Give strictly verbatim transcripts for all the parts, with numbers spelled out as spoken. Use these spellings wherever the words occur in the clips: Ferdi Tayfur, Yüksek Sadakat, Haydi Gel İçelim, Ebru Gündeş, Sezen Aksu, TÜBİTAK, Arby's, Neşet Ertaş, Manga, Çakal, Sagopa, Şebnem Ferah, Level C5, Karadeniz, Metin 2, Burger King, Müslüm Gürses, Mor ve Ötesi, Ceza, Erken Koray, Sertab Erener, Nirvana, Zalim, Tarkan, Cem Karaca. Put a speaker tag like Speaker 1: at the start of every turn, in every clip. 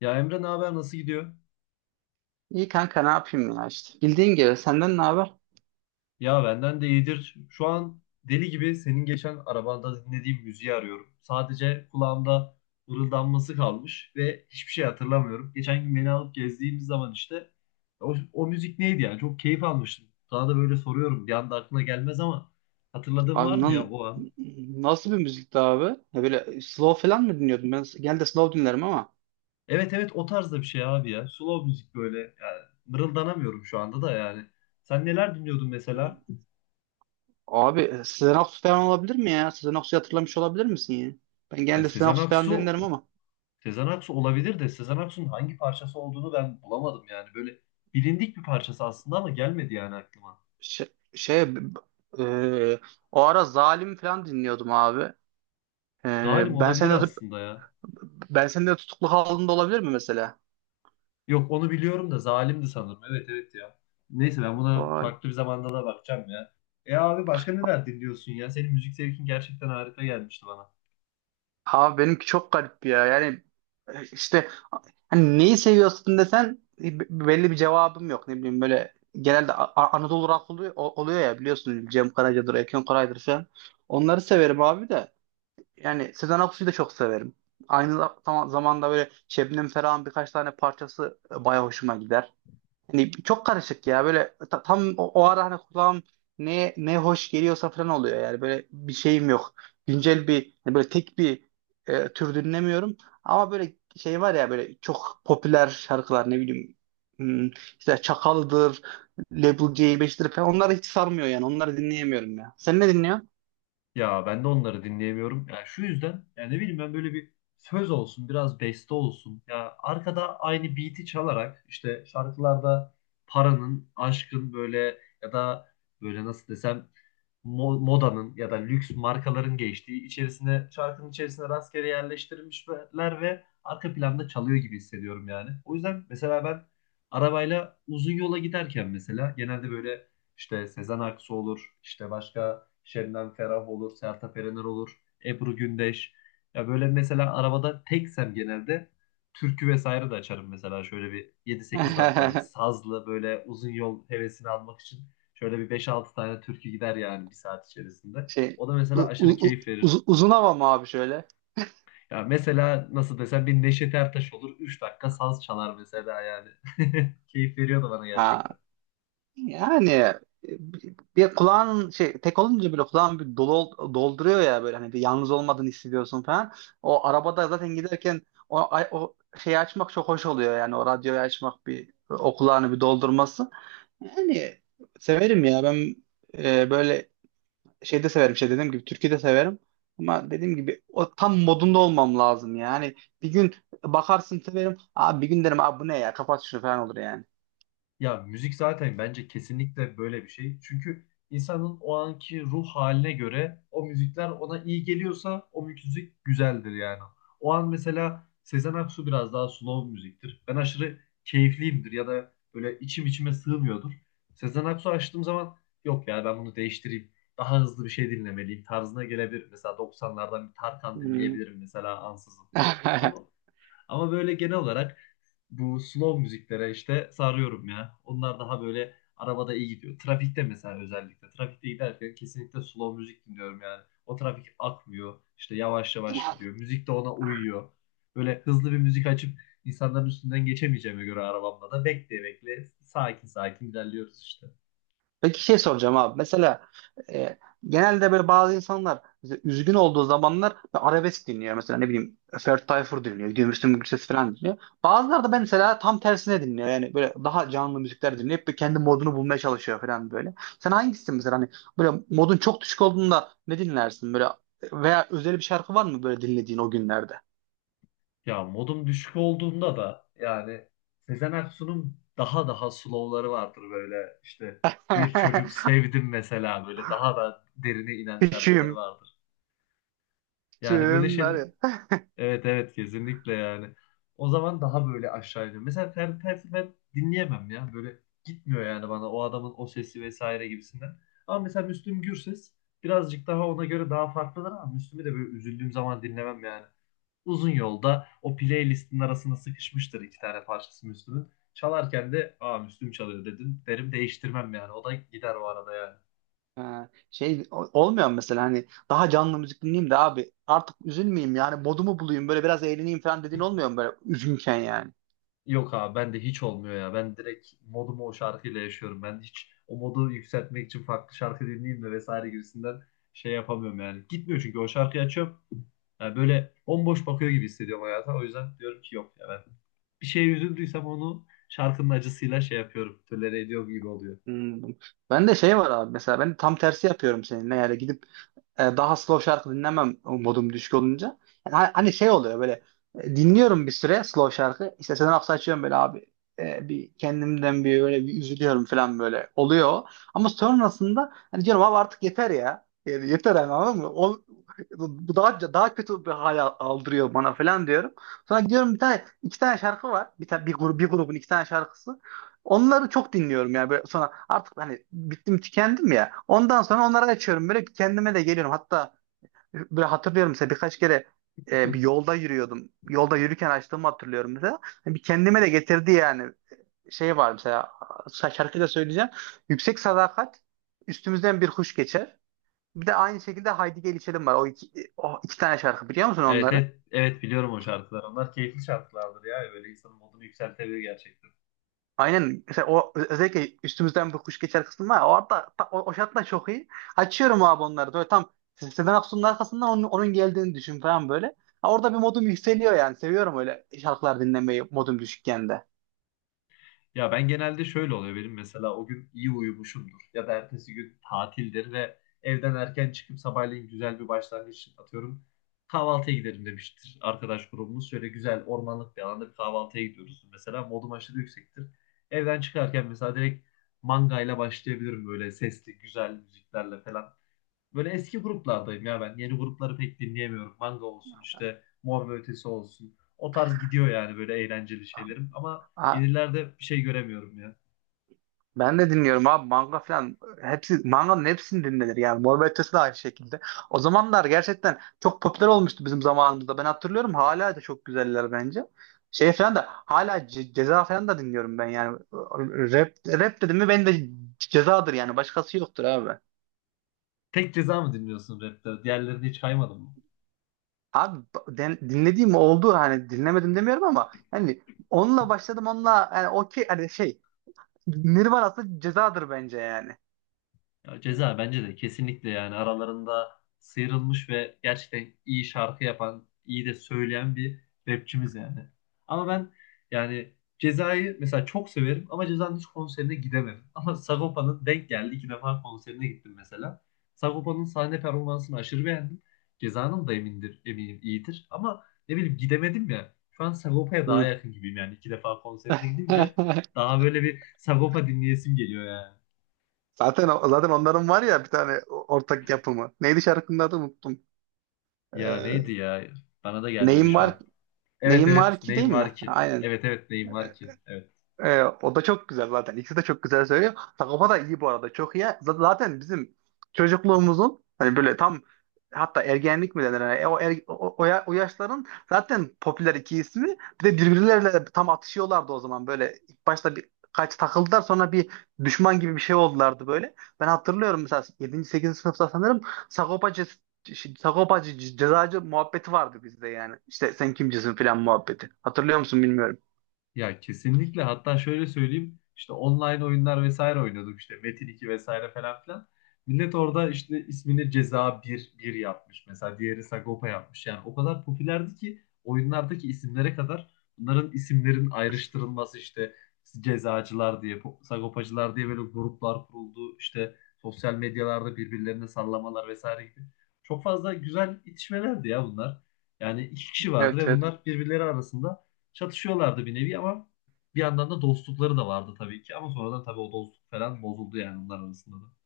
Speaker 1: Ya Emre ne haber nasıl gidiyor?
Speaker 2: İyi kanka ne yapayım ya işte. Bildiğin gibi senden ne haber?
Speaker 1: Ya benden de iyidir. Şu an deli gibi senin geçen arabanda dinlediğim müziği arıyorum. Sadece kulağımda mırıldanması kalmış ve hiçbir şey hatırlamıyorum. Geçen gün beni alıp gezdiğimiz zaman işte o, o müzik neydi ya? Çok keyif almıştım. Sana da böyle soruyorum. Bir anda aklına gelmez ama hatırladığın var
Speaker 2: Abi
Speaker 1: mı ya
Speaker 2: lan,
Speaker 1: o an?
Speaker 2: nasıl bir müzikti abi? Ya böyle slow falan mı dinliyordun? Ben genelde slow dinlerim ama.
Speaker 1: Evet evet, o tarzda bir şey abi ya. Slow müzik böyle. Yani mırıldanamıyorum şu anda da yani. Sen neler dinliyordun
Speaker 2: Hmm.
Speaker 1: mesela?
Speaker 2: Abi, Sezen Aksu falan olabilir mi ya? Sezen Aksu'yu hatırlamış olabilir misin ya? Ben
Speaker 1: Ya
Speaker 2: genelde Sezen
Speaker 1: Sezen
Speaker 2: Aksu falan
Speaker 1: Aksu,
Speaker 2: dinlerim ama.
Speaker 1: Sezen Aksu olabilir de Sezen Aksu'nun hangi parçası olduğunu ben bulamadım yani. Böyle bilindik bir parçası aslında ama gelmedi yani aklıma.
Speaker 2: Şey, şey b- b- e, O ara Zalim falan dinliyordum abi. E,
Speaker 1: Zalim
Speaker 2: ben
Speaker 1: olabilir
Speaker 2: seni de
Speaker 1: aslında ya.
Speaker 2: ben seni de tutuklu halinde olabilir mi mesela?
Speaker 1: Yok, onu biliyorum da Zalim'di sanırım. Evet evet ya. Neyse, ben buna
Speaker 2: Vay.
Speaker 1: farklı bir zamanda da bakacağım ya. E abi, başka neler dinliyorsun ya? Senin müzik zevkin gerçekten harika gelmişti bana.
Speaker 2: Abi, benimki çok garip ya. Yani, e, işte hani neyi seviyorsun desen e, b- belli bir cevabım yok. Ne bileyim, böyle genelde A- A- Anadolu rock oluyor, o- oluyor ya, biliyorsun, Cem Karaca'dır, Erken Koray'dır falan. Onları severim abi de. Yani Sezen Aksu'yu da çok severim. Aynı za- zam- zamanda böyle Şebnem Ferah'ın birkaç tane parçası e, baya hoşuma gider. Hani çok karışık ya böyle, ta- tam o, o ara, hani kulağım ne ne hoş geliyorsa falan oluyor yani, böyle bir şeyim yok. Güncel, bir hani böyle tek bir e, tür dinlemiyorum, ama böyle şey var ya, böyle çok popüler şarkılar, ne bileyim, hmm, işte Çakal'dır, Level C beş'tir falan, onları hiç sarmıyor yani, onları dinleyemiyorum ya. Sen ne dinliyorsun?
Speaker 1: Ya ben de onları dinleyemiyorum. Ya şu yüzden, yani ne bileyim, ben böyle bir söz olsun, biraz beste olsun. Ya arkada aynı beat'i çalarak işte şarkılarda paranın, aşkın, böyle ya da böyle nasıl desem mo- modanın ya da lüks markaların geçtiği, içerisine, şarkının içerisine rastgele yerleştirilmişler ve arka planda çalıyor gibi hissediyorum yani. O yüzden mesela ben arabayla uzun yola giderken mesela genelde böyle işte Sezen Aksu olur. işte başka Şebnem Ferah olur. Sertab Erener olur. Ebru Gündeş. Ya böyle mesela arabada teksem genelde türkü vesaire de açarım mesela, şöyle bir yedi sekiz dakikalık sazlı böyle uzun yol hevesini almak için şöyle bir beş altı tane türkü gider yani bir saat içerisinde.
Speaker 2: Şey
Speaker 1: O da mesela
Speaker 2: u-
Speaker 1: aşırı
Speaker 2: u- u-
Speaker 1: keyif verir.
Speaker 2: uz- Uzun hava mı abi şöyle?
Speaker 1: Ya mesela nasıl desem, bir Neşet Ertaş olur üç dakika saz çalar mesela yani. Keyif veriyor da bana gerçekten.
Speaker 2: Yani, e, bir kulağın şey tek olunca böyle kulağın bir dolu, dolduruyor ya, böyle hani bir yalnız olmadığını hissediyorsun falan. O arabada zaten giderken o, o şeyi açmak çok hoş oluyor yani, o radyoyu açmak, bir o kulağını bir doldurması. Yani severim ya ben, e, böyle şeyde severim, şey dediğim gibi türkü de severim. Ama dediğim gibi o tam modunda olmam lazım yani. Bir gün bakarsın severim. Abi, bir gün derim, abi bu ne ya, kapat şunu falan olur yani.
Speaker 1: Ya müzik zaten bence kesinlikle böyle bir şey. Çünkü insanın o anki ruh haline göre o müzikler ona iyi geliyorsa o müzik güzeldir yani. O an mesela Sezen Aksu biraz daha slow müziktir. Ben aşırı keyifliyimdir ya da böyle içim içime sığmıyordur. Sezen Aksu açtığım zaman yok ya, ben bunu değiştireyim. Daha hızlı bir şey dinlemeliyim tarzına gelebilir. Mesela doksanlardan bir Tarkan
Speaker 2: Hmm.
Speaker 1: dinleyebilirim mesela ansızın. Ama ama böyle genel olarak bu slow müziklere işte sarıyorum ya. Onlar daha böyle arabada iyi gidiyor. Trafikte mesela, özellikle. Trafikte giderken kesinlikle slow müzik dinliyorum yani. O trafik akmıyor. İşte yavaş yavaş gidiyor. Müzik de ona uyuyor. Böyle hızlı bir müzik açıp insanların üstünden geçemeyeceğime göre arabamda da bekleye bekle sakin sakin ilerliyoruz işte.
Speaker 2: Peki şey soracağım abi. Mesela, e, genelde böyle bazı insanlar mesela üzgün olduğu zamanlar arabesk dinliyor. Mesela ne bileyim Ferdi Tayfur dinliyor. Gidiyor Müslüm Gürses falan dinliyor. Bazıları da mesela tam tersine dinliyor. Yani böyle daha canlı müzikler dinleyip bir kendi modunu bulmaya çalışıyor falan böyle. Sen hangisisin mesela, hani böyle modun çok düşük olduğunda ne dinlersin? Böyle veya özel bir şarkı var mı böyle dinlediğin o günlerde?
Speaker 1: Ya modum düşük olduğunda da yani Sezen Aksu'nun daha daha slow'ları vardır, böyle işte bir çocuk sevdim mesela, böyle daha da derine inen şarkıları
Speaker 2: Küçüğüm
Speaker 1: vardır. Yani böyle
Speaker 2: tüm.
Speaker 1: şey, evet evet, kesinlikle yani. O zaman daha böyle aşağı iniyor. Mesela Ferdi Tayfur ben dinleyemem ya, böyle gitmiyor yani bana o adamın o sesi vesaire gibisinden. Ama mesela Müslüm Gürses birazcık daha ona göre daha farklıdır ama Müslüm'ü de böyle üzüldüğüm zaman dinlemem yani. Uzun yolda o playlistin arasına sıkışmıştır iki tane parçası Müslüm'ün. Çalarken de aa, Müslüm çalıyor dedim. Derim, değiştirmem yani. O da gider o arada yani.
Speaker 2: Ha, şey o- olmuyor mu mesela, hani daha canlı müzik dinleyeyim de abi artık üzülmeyeyim yani, modumu bulayım, böyle biraz eğleneyim falan dediğin olmuyor mu böyle üzgünken yani?
Speaker 1: Yok abi, ben de hiç olmuyor ya. Ben direkt modumu o şarkıyla yaşıyorum. Ben hiç o modu yükseltmek için farklı şarkı dinleyeyim de vesaire gibisinden şey yapamıyorum yani. Gitmiyor, çünkü o şarkıyı açıyorum. Yani böyle bomboş bakıyor gibi hissediyorum hayata. O yüzden diyorum ki yok ya, ben bir şeye üzüldüysem onu şarkının acısıyla şey yapıyorum. Tolere ediyorum gibi oluyor.
Speaker 2: Hmm. Ben de şey var abi, mesela ben tam tersi yapıyorum seninle yani, gidip e, daha slow şarkı dinlemem modum düşük olunca. Yani ha- hani şey oluyor böyle, e, dinliyorum bir süre slow şarkı. İşte Sezen Aksu açıyorum böyle, abi e, bir kendimden bir böyle bir üzülüyorum falan böyle oluyor. Ama sonrasında hani diyorum abi artık yeter ya. Yani yeter yani, anladın mı? Ol- bu daha daha kötü bir hal aldırıyor bana falan diyorum. Sonra gidiyorum, bir tane iki tane şarkı var. Bir tane, bir, grup, bir grubun iki tane şarkısı. Onları çok dinliyorum yani, böyle sonra artık hani bittim tükendim ya. Ondan sonra onları açıyorum, böyle bir kendime de geliyorum. Hatta böyle hatırlıyorum mesela birkaç kere, e, bir yolda yürüyordum. Yolda yürürken açtığımı hatırlıyorum mesela. Hani bir kendime de getirdi yani, şey var mesela, şa- şarkıyı da söyleyeceğim. Yüksek Sadakat, üstümüzden bir kuş geçer. Bir de aynı şekilde Haydi Gel İçelim var. O iki, o iki tane şarkı biliyor musun
Speaker 1: Evet,
Speaker 2: onları?
Speaker 1: evet, evet, biliyorum o şarkılar. Onlar keyifli şarkılardır ya. Böyle insanın modunu yükseltebilir gerçekten.
Speaker 2: Aynen. Mesela o özellikle üstümüzden bir kuş geçer kısmı var ya. Orada ta- o, o şartlar çok iyi. Açıyorum abi onları. Böyle tam Sezen Aksu'nun arkasından onun, onun geldiğini düşün falan böyle. Ha, orada bir modum yükseliyor yani. Seviyorum öyle şarkılar dinlemeyi modum düşükken de.
Speaker 1: Ya ben genelde şöyle oluyor, benim mesela o gün iyi uyumuşumdur. Ya da ertesi gün tatildir ve evden erken çıkıp sabahleyin güzel bir başlangıç atıyorum. Kahvaltıya gidelim demiştir arkadaş grubumuz. Şöyle güzel ormanlık bir alanda bir kahvaltıya gidiyoruz. Mesela modum aşırı yüksektir. Evden çıkarken mesela direkt mangayla başlayabilirim, böyle sesli güzel müziklerle falan. Böyle eski gruplardayım ya ben. Yeni grupları pek dinleyemiyorum. Manga olsun, işte Mor ve Ötesi olsun. O tarz gidiyor yani, böyle eğlenceli şeylerim. Ama yenilerde bir şey göremiyorum ya.
Speaker 2: Ben de dinliyorum abi, manga falan. Hepsi manganın, hepsini dinlenir yani. Mor ve Ötesi de aynı şekilde. O zamanlar gerçekten çok popüler olmuştu bizim zamanımızda. Ben hatırlıyorum, hala da çok güzeller bence. Şey falan da hala Ce- Ceza falan da dinliyorum ben yani. Rap, rap dedim mi, ben de Cezadır yani. Başkası yoktur abi.
Speaker 1: Tek Ceza mı dinliyorsun rapte? Diğerlerini hiç kaymadın mı?
Speaker 2: Abi, den- dinlediğim oldu, hani dinlemedim demiyorum, ama hani onunla başladım, onunla yani, okey, hani şey, Nirvana'sı Cezadır bence yani.
Speaker 1: Ya Ceza bence de kesinlikle yani aralarında sıyrılmış ve gerçekten iyi şarkı yapan, iyi de söyleyen bir rapçimiz yani. Ama ben yani Ceza'yı mesela çok severim ama Ceza'nın hiç konserine gidemedim. Ama Sagopa'nın denk geldi. İki defa konserine gittim mesela. Sagopa'nın sahne performansını aşırı beğendim. Ceza'nın da emindir, eminim iyidir. Ama ne bileyim, gidemedim ya. Şu an Sagopa'ya daha
Speaker 2: Hı.
Speaker 1: yakın gibiyim yani. İki defa konserine gidince daha böyle bir Sagopa dinleyesim geliyor yani.
Speaker 2: Zaten zaten onların var ya bir tane ortak yapımı. Neydi şarkının adı, unuttum.
Speaker 1: Ya
Speaker 2: Ee,
Speaker 1: neydi ya? Bana da gelmedi
Speaker 2: neyim
Speaker 1: şu
Speaker 2: var
Speaker 1: an. Evet
Speaker 2: Neyim var
Speaker 1: evet,
Speaker 2: ki, değil
Speaker 1: neyim
Speaker 2: mi?
Speaker 1: var ki?
Speaker 2: Aynen.
Speaker 1: Evet evet, neyim var
Speaker 2: Ee,
Speaker 1: ki? Evet.
Speaker 2: Ee, o da çok güzel zaten. İkisi de çok güzel söylüyor. Sagopa da iyi bu arada. Çok iyi. Z- Zaten bizim çocukluğumuzun, hani böyle tam, hatta ergenlik mi denir? Yani o, er- o, o, ya- o yaşların zaten popüler iki ismi. Bir de birbirleriyle tam atışıyorlardı o zaman. Böyle ilk başta bir kaç takıldılar, sonra bir düşman gibi bir şey oldulardı böyle. Ben hatırlıyorum mesela, yedinci. sekizinci sınıfta sanırım Sagopacı Sagopacı ce- cezacı muhabbeti vardı bizde yani. İşte sen kimcisin falan muhabbeti. Hatırlıyor musun bilmiyorum.
Speaker 1: Ya kesinlikle, hatta şöyle söyleyeyim, işte online oyunlar vesaire oynuyorduk, işte Metin iki vesaire falan filan. Millet orada işte ismini Ceza bir bir yapmış mesela, diğeri Sagopa yapmış. Yani o kadar popülerdi ki oyunlardaki isimlere kadar bunların isimlerin ayrıştırılması, işte cezacılar diye po- sagopacılar diye böyle gruplar kuruldu. İşte sosyal medyalarda birbirlerine sallamalar vesaire gibi. Çok fazla güzel itişmelerdi ya bunlar. Yani iki kişi vardı
Speaker 2: Evet,
Speaker 1: ve
Speaker 2: evet.
Speaker 1: bunlar birbirleri arasında çatışıyorlardı bir nevi, ama bir yandan da dostlukları da vardı tabii ki, ama sonradan tabii o dostluk falan bozuldu yani onlar arasında da.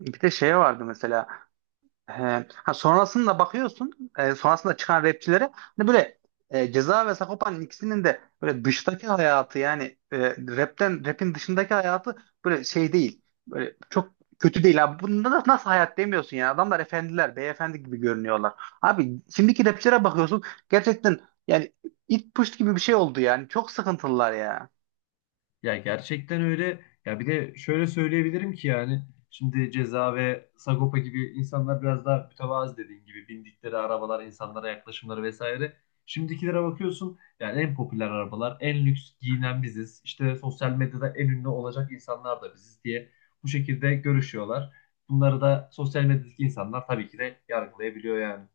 Speaker 2: Bir de şey vardı mesela. e, ha sonrasında bakıyorsun. E, sonrasında çıkan rapçilere, hani böyle e, Ceza ve Sagopa'nın ikisinin de böyle dıştaki hayatı yani, e, rapten rapin dışındaki hayatı böyle şey değil. Böyle çok kötü değil abi. Bunda da nasıl hayat demiyorsun ya. Adamlar efendiler, beyefendi gibi görünüyorlar. Abi şimdiki rapçilere bakıyorsun. Gerçekten yani, it push gibi bir şey oldu yani. Çok sıkıntılılar ya.
Speaker 1: Ya gerçekten öyle. Ya bir de şöyle söyleyebilirim ki yani şimdi Ceza ve Sagopa gibi insanlar biraz daha mütevazı, dediğin gibi bindikleri arabalar, insanlara yaklaşımları vesaire. Şimdikilere bakıyorsun yani en popüler arabalar, en lüks giyinen biziz. İşte sosyal medyada en ünlü olacak insanlar da biziz diye bu şekilde görüşüyorlar. Bunları da sosyal medyadaki insanlar tabii ki de yargılayabiliyor yani.